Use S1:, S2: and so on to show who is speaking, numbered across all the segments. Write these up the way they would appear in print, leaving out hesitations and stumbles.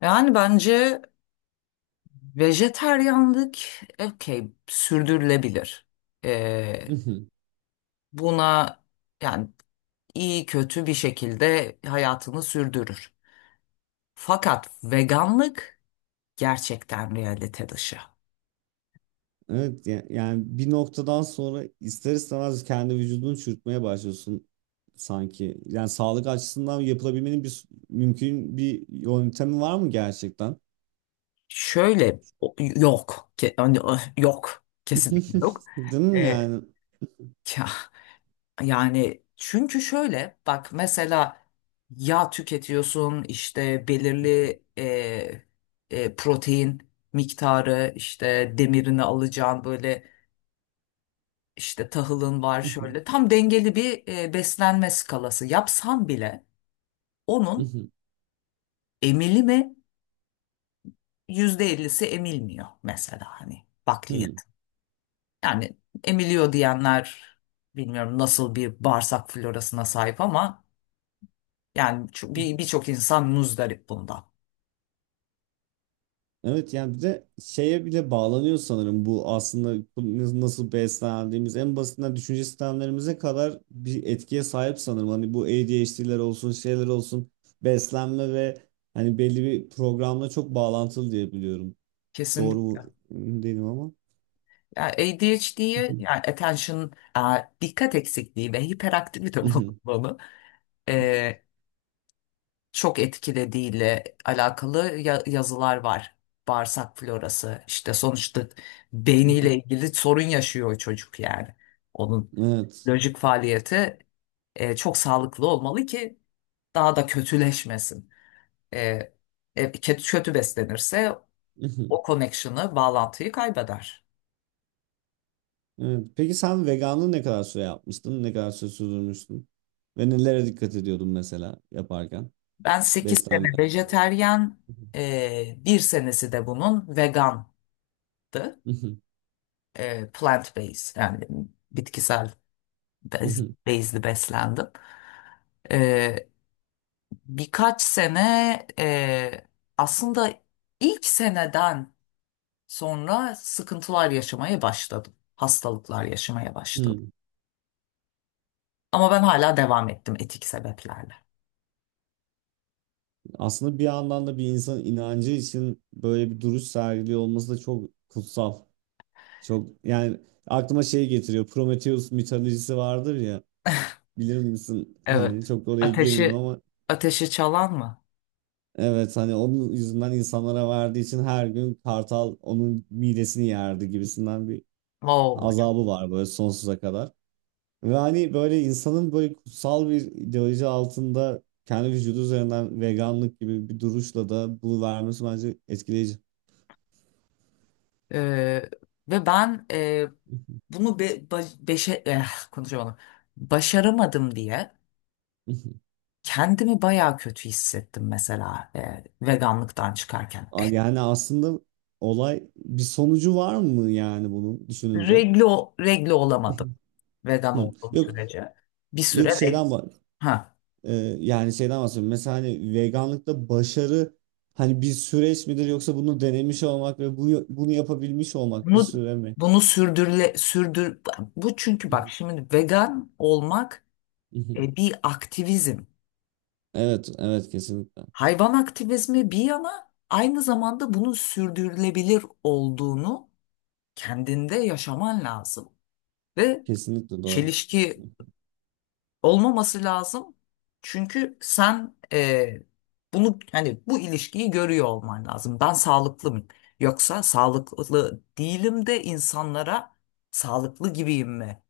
S1: Yani bence vejeteryanlık okey sürdürülebilir. Ee,
S2: Hı hı.
S1: Buna yani iyi kötü bir şekilde hayatını sürdürür. Fakat veganlık gerçekten realite dışı.
S2: Evet yani bir noktadan sonra ister istemez kendi vücudunu çürütmeye başlıyorsun sanki. Yani sağlık açısından yapılabilmenin bir mümkün bir yöntemi var mı gerçekten?
S1: Şöyle yok. Hani, yok. Kesinlikle yok.
S2: Değil mi
S1: Ee,
S2: yani?
S1: ya, Yani çünkü şöyle bak mesela yağ tüketiyorsun işte belirli protein miktarı işte demirini alacağın böyle işte tahılın var şöyle tam dengeli bir beslenme skalası yapsan bile
S2: Hı
S1: onun
S2: hı.
S1: emili mi, yüzde ellisi emilmiyor mesela, hani
S2: Hı hı.
S1: bakliyat. Yani emiliyor diyenler bilmiyorum nasıl bir bağırsak florasına sahip, ama yani
S2: Hı.
S1: birçok insan muzdarip bundan.
S2: Evet, yani bir de şeye bile bağlanıyor sanırım bu, aslında bu nasıl beslendiğimiz en basitinden düşünce sistemlerimize kadar bir etkiye sahip sanırım. Hani bu ADHD'ler olsun, şeyler olsun, beslenme ve hani belli bir programla çok bağlantılı diye biliyorum. Doğru
S1: Kesin,
S2: mu emin değilim ama.
S1: yani ADHD'ye, yani attention, e, dikkat eksikliği ve hiperaktivite, bunu e, çok etkilediğiyle alakalı yazılar var. Bağırsak florası işte, sonuçta beyniyle ilgili sorun yaşıyor çocuk yani. Onun
S2: Evet.
S1: lojik faaliyeti çok sağlıklı olmalı ki daha da kötüleşmesin. E, kötü beslenirse o connection'ı, bağlantıyı kaybeder.
S2: Evet. Peki sen veganlığı ne kadar süre yapmıştın? Ne kadar süre sürdürmüştün? Ve nelere dikkat ediyordun mesela yaparken?
S1: Ben 8
S2: Beslenme.
S1: sene vejeteryan, bir senesi de bunun vegandı. Plant based, yani bitkisel,
S2: Hı. Hı.
S1: bezli beslendim. E, Birkaç sene e, aslında ilk seneden sonra sıkıntılar yaşamaya başladım. Hastalıklar yaşamaya başladım.
S2: Hı.
S1: Ama ben hala devam ettim etik sebeplerle.
S2: Aslında bir yandan da bir insanın inancı için böyle bir duruş sergiliyor olması da çok kutsal. Çok, yani aklıma şey getiriyor. Prometheus mitolojisi vardır ya. Bilir misin? Hani
S1: Evet.
S2: çok oraya girmeyeyim
S1: Ateşi,
S2: ama
S1: ateşi çalan mı?
S2: evet, hani onun yüzünden insanlara verdiği için her gün kartal onun midesini yerdi gibisinden bir
S1: Wow.
S2: azabı var böyle sonsuza kadar. Ve hani böyle insanın böyle kutsal bir ideoloji altında kendi vücudu üzerinden veganlık gibi bir duruşla da bunu vermesi bence etkileyici.
S1: Ee, Ve ben bunu be, ba- beşe, eh, konuşamadım. Başaramadım diye kendimi bayağı kötü hissettim mesela, veganlıktan çıkarken.
S2: Yani aslında olay, bir sonucu var mı yani bunun düşününce?
S1: Reglo olamadım vegan
S2: Hı.
S1: olduğum
S2: Yok,
S1: sürece. Bir süre
S2: yok,
S1: reg-
S2: şeyden bak,
S1: ha,
S2: yani şeyden bahsediyorum. Mesela hani veganlıkta başarı hani bir süreç midir, yoksa bunu denemiş olmak ve bunu yapabilmiş olmak bir
S1: bunu
S2: süre mi?
S1: bunu sürdür, bu çünkü bak şimdi vegan olmak bir aktivizm.
S2: Evet, evet, kesinlikle.
S1: Hayvan aktivizmi bir yana, aynı zamanda bunun sürdürülebilir olduğunu kendinde yaşaman lazım ve
S2: Kesinlikle doğru.
S1: çelişki olmaması lazım. Çünkü sen bunu, hani bu ilişkiyi görüyor olman lazım. Ben sağlıklı mıyım? Yoksa sağlıklı değilim de insanlara sağlıklı gibiyim mi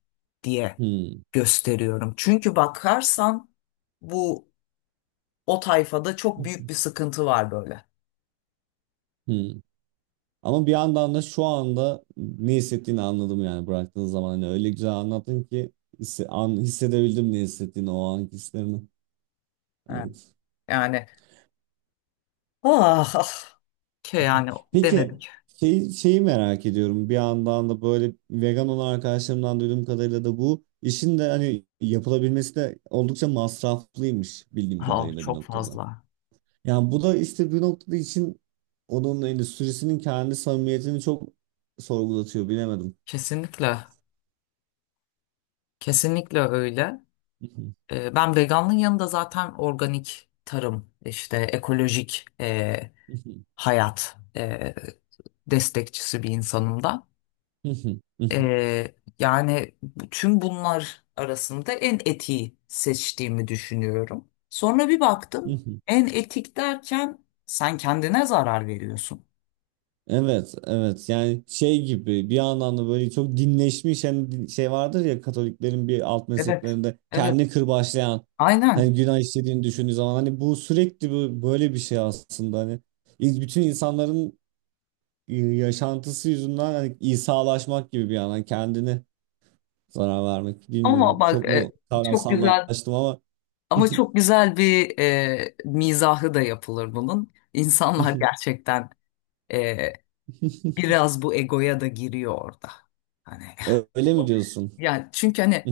S1: diye
S2: Hı.
S1: gösteriyorum. Çünkü bakarsan bu, o tayfada çok büyük bir sıkıntı var böyle.
S2: Hmm. Ama bir yandan da şu anda ne hissettiğini anladım, yani bıraktığın zaman hani öyle güzel anlattın ki hissedebildim ne hissettiğini, o anki hislerini.
S1: Evet.
S2: Evet.
S1: Yani ah, ah, şey, yani
S2: Peki
S1: denedik.
S2: şeyi merak ediyorum bir yandan da, böyle vegan olan arkadaşlarımdan duyduğum kadarıyla da bu işin de hani yapılabilmesi de oldukça masraflıymış bildiğim
S1: Ah,
S2: kadarıyla bir
S1: çok
S2: noktada.
S1: fazla.
S2: Yani bu da işte bir noktada için onun endüstrisinin kendi samimiyetini çok sorgulatıyor, bilemedim.
S1: Kesinlikle. Kesinlikle öyle. Ben veganlığın yanında zaten organik tarım, işte ekolojik hayat destekçisi bir insanım da.
S2: Hı hı, hı hı,
S1: Ee, Yani tüm bunlar arasında en etiği seçtiğimi düşünüyorum. Sonra bir
S2: hı
S1: baktım,
S2: hı.
S1: en etik derken sen kendine zarar veriyorsun.
S2: Evet, evet. Yani şey gibi bir yandan da böyle çok dinleşmiş hani şey vardır ya, Katoliklerin bir alt
S1: Evet,
S2: mezheplerinde
S1: evet,
S2: kendi kırbaçlayan, hani
S1: aynen.
S2: günah işlediğini düşündüğü zaman hani bu sürekli böyle bir şey aslında hani bütün insanların yaşantısı yüzünden hani İsa'laşmak gibi bir yandan kendini zarar vermek.
S1: Ama
S2: Bilmiyorum,
S1: bak
S2: çok mu
S1: çok güzel.
S2: kavramsallaştım ama
S1: Ama çok güzel bir mizahı da yapılır bunun. İnsanlar gerçekten e, biraz bu egoya da giriyor orada. Hani
S2: öyle mi diyorsun?
S1: yani çünkü hani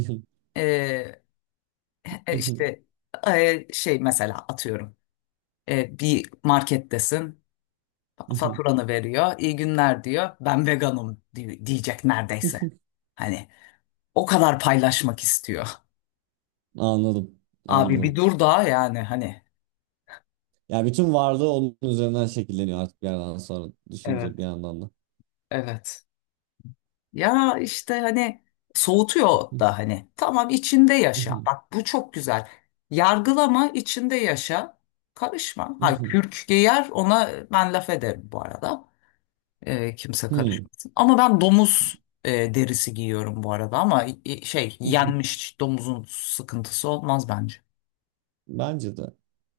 S1: e, işte şey, mesela atıyorum bir markettesin, faturanı veriyor, iyi günler diyor, ben veganım diyecek neredeyse. Hani o kadar paylaşmak istiyor.
S2: Anladım.
S1: Abi bir
S2: Anladım.
S1: dur da, yani hani.
S2: Yani bütün varlığı onun üzerinden şekilleniyor artık bir yerden sonra düşünce bir
S1: Evet.
S2: yandan da.
S1: Evet. Ya işte hani soğutuyor da. Hani tamam, içinde yaşa. Bak bu çok güzel. Yargılama, içinde yaşa. Karışma. Ha, kürk giyer, ona ben laf ederim bu arada. Kimse karışmasın. Ama ben domuz derisi giyiyorum bu arada, ama şey, yenmiş domuzun sıkıntısı olmaz bence.
S2: Bence de.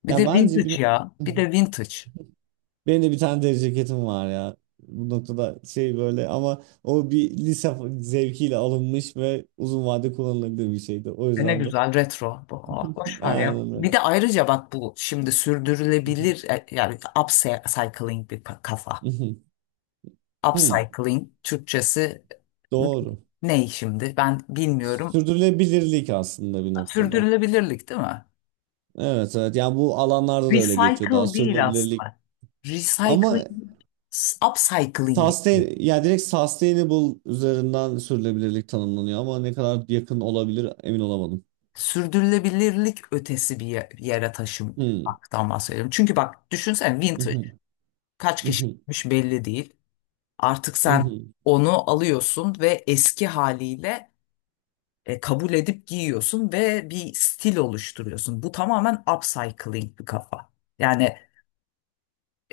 S1: Bir
S2: Ya
S1: de
S2: bence bir
S1: vintage ya. Bir de vintage.
S2: benim de bir tane deri ceketim var ya. Bu noktada şey, böyle ama o bir lise zevkiyle alınmış ve uzun vade kullanılabilir bir şeydi. O
S1: E ne
S2: yüzden de.
S1: güzel retro. Aa, boş ver ya.
S2: Aynen öyle.
S1: Bir de ayrıca bak, bu şimdi sürdürülebilir yani upcycling bir kafa. Upcycling Türkçesi
S2: Doğru.
S1: ne şimdi? Ben bilmiyorum.
S2: Sürdürülebilirlik aslında bir noktada.
S1: Sürdürülebilirlik değil mi?
S2: Evet, evet, yani bu alanlarda da öyle geçiyor, daha
S1: Recycle değil
S2: sürdürülebilirlik
S1: aslında.
S2: ama
S1: Recycling, upcycling yapıyor.
S2: sustain, yani direkt sustainable üzerinden sürdürülebilirlik tanımlanıyor ama ne kadar yakın olabilir emin olamadım.
S1: Sürdürülebilirlik ötesi bir yere
S2: Hmm.
S1: taşımaktan bahsediyorum. Çünkü bak düşünsene, vintage
S2: Mhm,
S1: kaç kişi
S2: mhm,
S1: gitmiş belli değil. Artık sen
S2: mhm.
S1: onu alıyorsun ve eski haliyle kabul edip giyiyorsun ve bir stil oluşturuyorsun. Bu tamamen upcycling bir kafa. Yani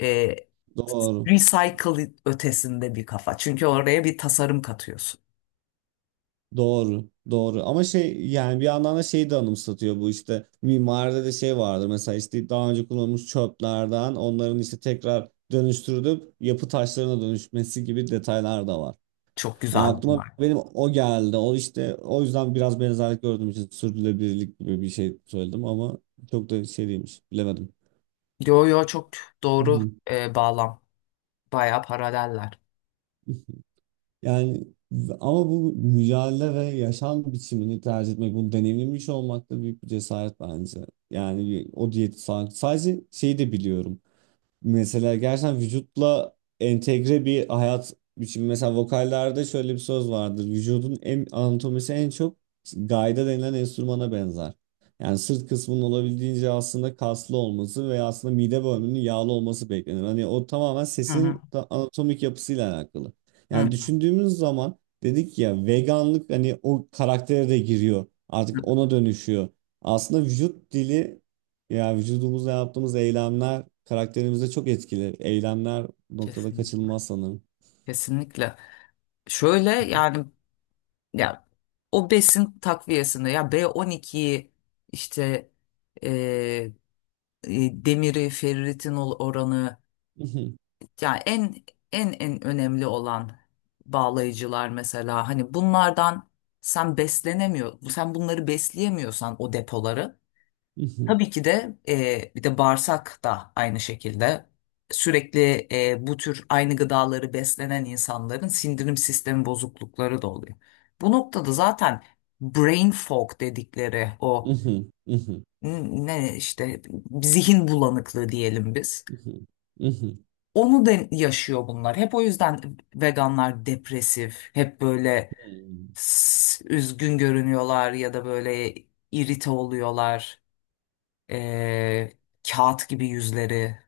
S1: e,
S2: Doğru.
S1: recycle ötesinde bir kafa. Çünkü oraya bir tasarım katıyorsun.
S2: Doğru. Doğru. Ama şey, yani bir yandan da şeyi de anımsatıyor bu, işte mimaride de şey vardır mesela, işte daha önce kullanılmış çöplerden onların işte tekrar dönüştürülüp yapı taşlarına dönüşmesi gibi detaylar da var.
S1: Çok
S2: Yani
S1: güzel
S2: aklıma
S1: bunlar.
S2: benim o geldi. O işte, o yüzden biraz benzerlik gördüğüm için sürdürülebilirlik gibi bir şey söyledim ama çok da şey değilmiş. Bilemedim.
S1: Yo yo, çok
S2: Hı
S1: doğru
S2: hı.
S1: bağlam. Bayağı paraleller.
S2: Yani ama bu mücadele ve yaşam biçimini tercih etmek, bunu deneyimlemiş olmak da büyük bir cesaret bence. Yani o diyeti sadece şeyi de biliyorum. Mesela gerçekten vücutla entegre bir hayat biçimi. Mesela vokallerde şöyle bir söz vardır. Vücudun en, anatomisi en çok gayda denilen enstrümana benzer. Yani sırt kısmının olabildiğince aslında kaslı olması veya aslında mide bölümünün yağlı olması beklenir. Hani o tamamen
S1: Hı hı.
S2: sesin anatomik yapısıyla alakalı.
S1: Hı
S2: Yani
S1: hı.
S2: düşündüğümüz zaman dedik ya, veganlık hani o karaktere de giriyor. Artık ona dönüşüyor. Aslında vücut dili, ya vücudumuzla yaptığımız eylemler karakterimize çok etkili. Eylemler bu noktada
S1: Kesinlikle.
S2: kaçınılmaz sanırım.
S1: Kesinlikle. Şöyle yani, ya o besin takviyesinde, ya B12'yi işte e, demiri, ferritin oranı, yani en en önemli olan bağlayıcılar mesela, hani bunlardan sen beslenemiyor, sen bunları besleyemiyorsan o depoları. Tabii ki de bir de bağırsak da aynı şekilde, sürekli bu tür aynı gıdaları beslenen insanların sindirim sistemi bozuklukları da oluyor. Bu noktada zaten brain fog dedikleri, o n- ne işte zihin bulanıklığı diyelim biz. Onu da yaşıyor bunlar. Hep o yüzden veganlar depresif, hep böyle üzgün görünüyorlar, ya da böyle irite oluyorlar. E, Kağıt gibi yüzleri.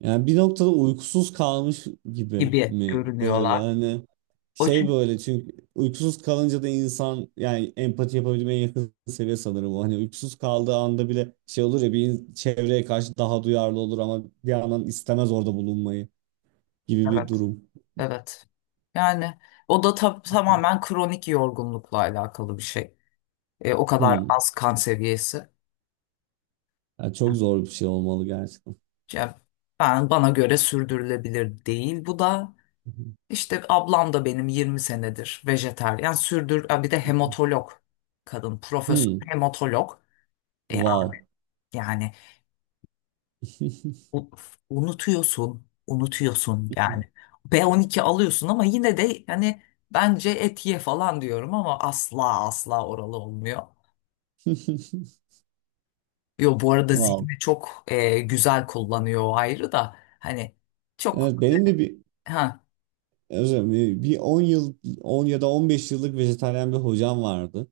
S2: Yani bir noktada uykusuz kalmış gibi
S1: Gibi
S2: mi böyle,
S1: görünüyorlar.
S2: hani
S1: O
S2: şey
S1: çünkü
S2: böyle, çünkü uykusuz kalınca da insan yani empati yapabilmeye yakın seviye sanırım o. Hani uykusuz kaldığı anda bile şey olur ya, bir çevreye karşı daha duyarlı olur ama bir yandan istemez orada bulunmayı gibi bir
S1: evet,
S2: durum.
S1: evet. Yani o da tamamen kronik yorgunlukla alakalı bir şey. O kadar az kan seviyesi.
S2: Ya çok zor bir şey olmalı gerçekten.
S1: Yani ben, bana göre sürdürülebilir değil. Bu da işte, ablam da benim 20 senedir vejetaryen sürdür. Ha, bir de hematolog kadın, profesör
S2: Hmm.
S1: hematolog. E,
S2: Wow.
S1: Yani U- unutuyorsun yani. B12 alıyorsun ama yine de hani, bence et ye falan diyorum ama asla asla oralı olmuyor. Yo, bu arada
S2: Wow.
S1: zihni çok güzel kullanıyor, o ayrı da hani çok.
S2: Evet, benim de bir
S1: Ha,
S2: özür dilerim, bir 10 yıl, 10 ya da 15 yıllık vejetaryen bir hocam vardı.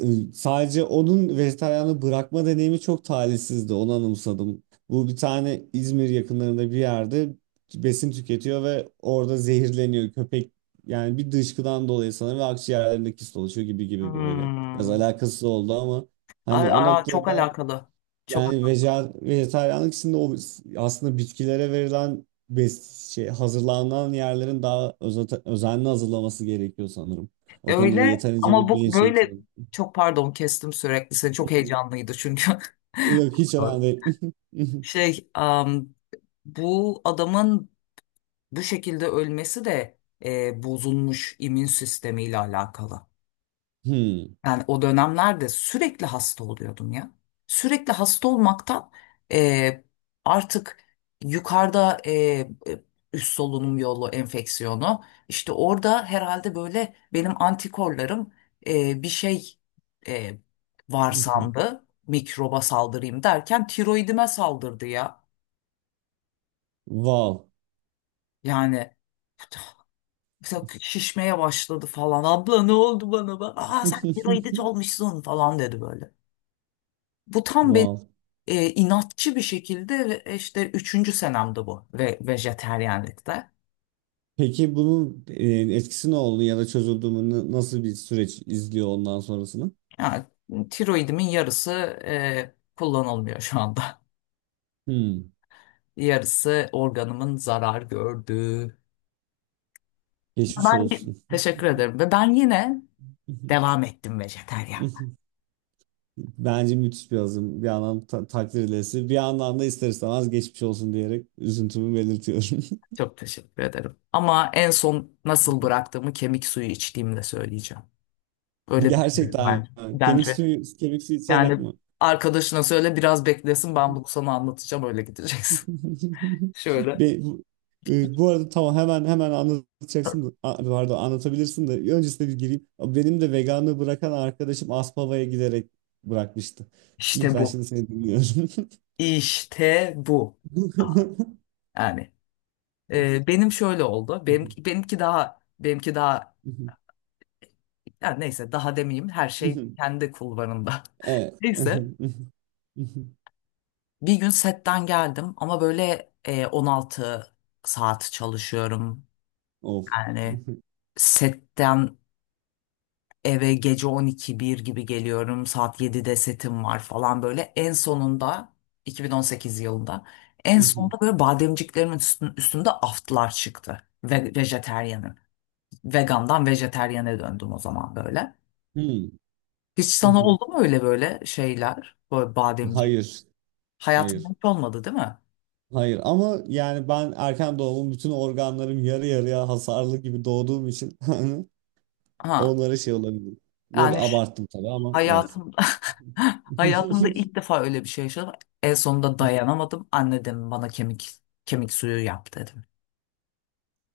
S2: Sadece onun vejetaryenliği bırakma deneyimi çok talihsizdi. Onu anımsadım. Bu, bir tane İzmir yakınlarında bir yerde besin tüketiyor ve orada zehirleniyor köpek. Yani bir dışkıdan dolayı sanırım ve akciğerlerinde kist oluşuyor gibi gibi böyle. Biraz
S1: hmm.
S2: alakasız oldu ama
S1: Aa,
S2: hani o
S1: aa, çok
S2: noktada,
S1: alakalı.
S2: yani
S1: Çok
S2: veje, vejetaryenlik içinde o, aslında bitkilere verilen hazırlanan yerlerin daha özenli hazırlaması gerekiyor sanırım. O konuda da
S1: öyle.
S2: yeterince
S1: Ama
S2: bir
S1: bu
S2: bilinç yok
S1: böyle,
S2: sanırım.
S1: çok pardon kestim sürekli seni, çok heyecanlıydı çünkü.
S2: Yok, hiç önemli değil.
S1: Şey, bu adamın bu şekilde ölmesi de bozulmuş immün sistemiyle alakalı.
S2: Hmm.
S1: Yani o dönemlerde sürekli hasta oluyordum ya. Sürekli hasta olmaktan e, artık yukarıda üst solunum yolu enfeksiyonu işte, orada herhalde böyle benim antikorlarım bir şey e, var sandı. Mikroba saldırayım derken tiroidime saldırdı ya.
S2: Wow.
S1: Yani mesela şişmeye başladı falan. Abla ne oldu bana? Aa sen tiroidit olmuşsun falan dedi böyle. Bu tam benim
S2: Wow.
S1: inatçı bir şekilde ve işte üçüncü senemde bu, ve vejeteryanlıkta.
S2: Peki bunun etkisi ne oldu ya da çözüldü mü? Nasıl bir süreç izliyor ondan sonrasını?
S1: Yani, tiroidimin yarısı kullanılmıyor şu anda.
S2: Hmm.
S1: Yarısı organımın zarar gördüğü.
S2: Geçmiş
S1: Ben
S2: olsun.
S1: teşekkür ederim ve ben yine devam ettim vejeteryan.
S2: Bence müthiş bir azım. Bir yandan ta takdir edilesi, bir yandan da ister istemez geçmiş olsun diyerek üzüntümü belirtiyorum.
S1: Çok teşekkür ederim. Ama en son nasıl bıraktığımı kemik suyu içtiğimde söyleyeceğim. Öyle bitirir
S2: Gerçekten
S1: bence.
S2: kemik
S1: Bence.
S2: suyu kemik suyu içerek
S1: Yani
S2: mi?
S1: arkadaşına söyle biraz beklesin, ben bunu sana anlatacağım öyle gideceksin. Şöyle.
S2: Bu, bu arada tamam, hemen hemen anlatacaksın da pardon, anlatabilirsin de öncesinde bir gireyim. Benim de veganlığı bırakan arkadaşım Aspava'ya giderek bırakmıştı.
S1: İşte
S2: Lütfen,
S1: bu.
S2: şimdi seni dinliyorum.
S1: İşte bu. Yani benim şöyle oldu. Benimki daha, yani neyse, daha demeyeyim, her şey kendi kulvarında.
S2: Evet.
S1: Neyse, bir gün setten geldim ama böyle, 16 saat çalışıyorum.
S2: Of.
S1: Yani setten eve gece 12 bir gibi geliyorum. Saat 7'de setim var falan böyle. En sonunda 2018 yılında, en sonunda böyle bademciklerimin üstünde aftlar çıktı. Ve vejeteryanım. Vegandan vejetaryene döndüm o zaman böyle.
S2: Hmm.
S1: Hiç sana oldu mu öyle böyle şeyler? Böyle bademci.
S2: Hayır.
S1: Hayatında
S2: Hayır.
S1: hiç olmadı değil mi?
S2: Hayır ama yani ben erken doğumum, bütün organlarım yarı yarıya hasarlı gibi doğduğum için
S1: Ha,
S2: onlara şey olabilir. Bu arada
S1: yani ş-
S2: abarttım tabii ama evet.
S1: hayatımda hayatımda ilk defa öyle bir şey yaşadım. En sonunda dayanamadım. Anne dedim, bana kemik suyu yap dedi.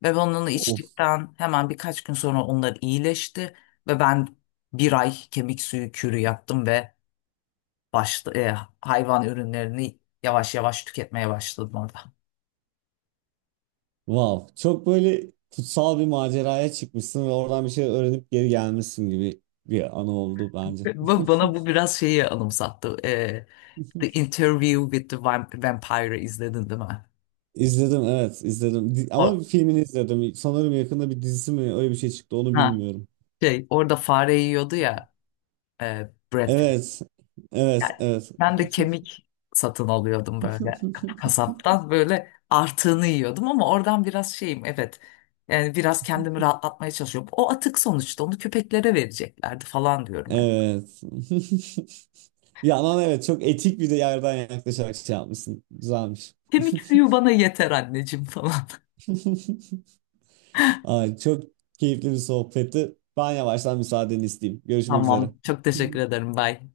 S1: Ve ben onu
S2: Of,
S1: içtikten hemen birkaç gün sonra onlar iyileşti ve ben bir ay kemik suyu kürü yaptım ve başla, e, hayvan ürünlerini yavaş yavaş tüketmeye başladım orada.
S2: wow. Çok böyle kutsal bir maceraya çıkmışsın ve oradan bir şey öğrenip geri gelmişsin gibi bir anı oldu bence.
S1: Bana bu biraz şeyi anımsattı. The Interview with the Vampire izledin değil mi?
S2: İzledim, evet, izledim. Ama
S1: O,
S2: bir filmini izledim. Sanırım yakında bir dizisi mi öyle bir şey çıktı onu
S1: ha,
S2: bilmiyorum.
S1: şey, orada fare yiyordu ya, Brad.
S2: Evet.
S1: Yani
S2: Evet, evet.
S1: ben de kemik satın alıyordum böyle, kasaptan böyle artığını yiyordum ama oradan biraz şeyim, evet yani biraz kendimi rahatlatmaya çalışıyorum. O atık sonuçta, onu köpeklere vereceklerdi falan diyorum hani.
S2: Evet. Bir yandan evet, çok etik bir de yerden yaklaşarak şey yapmışsın. Güzelmiş.
S1: Kemik suyu bana yeter anneciğim falan.
S2: Ay, çok keyifli bir sohbetti. Ben yavaştan müsaadeni isteyeyim. Görüşmek üzere.
S1: Tamam çok teşekkür ederim, bye.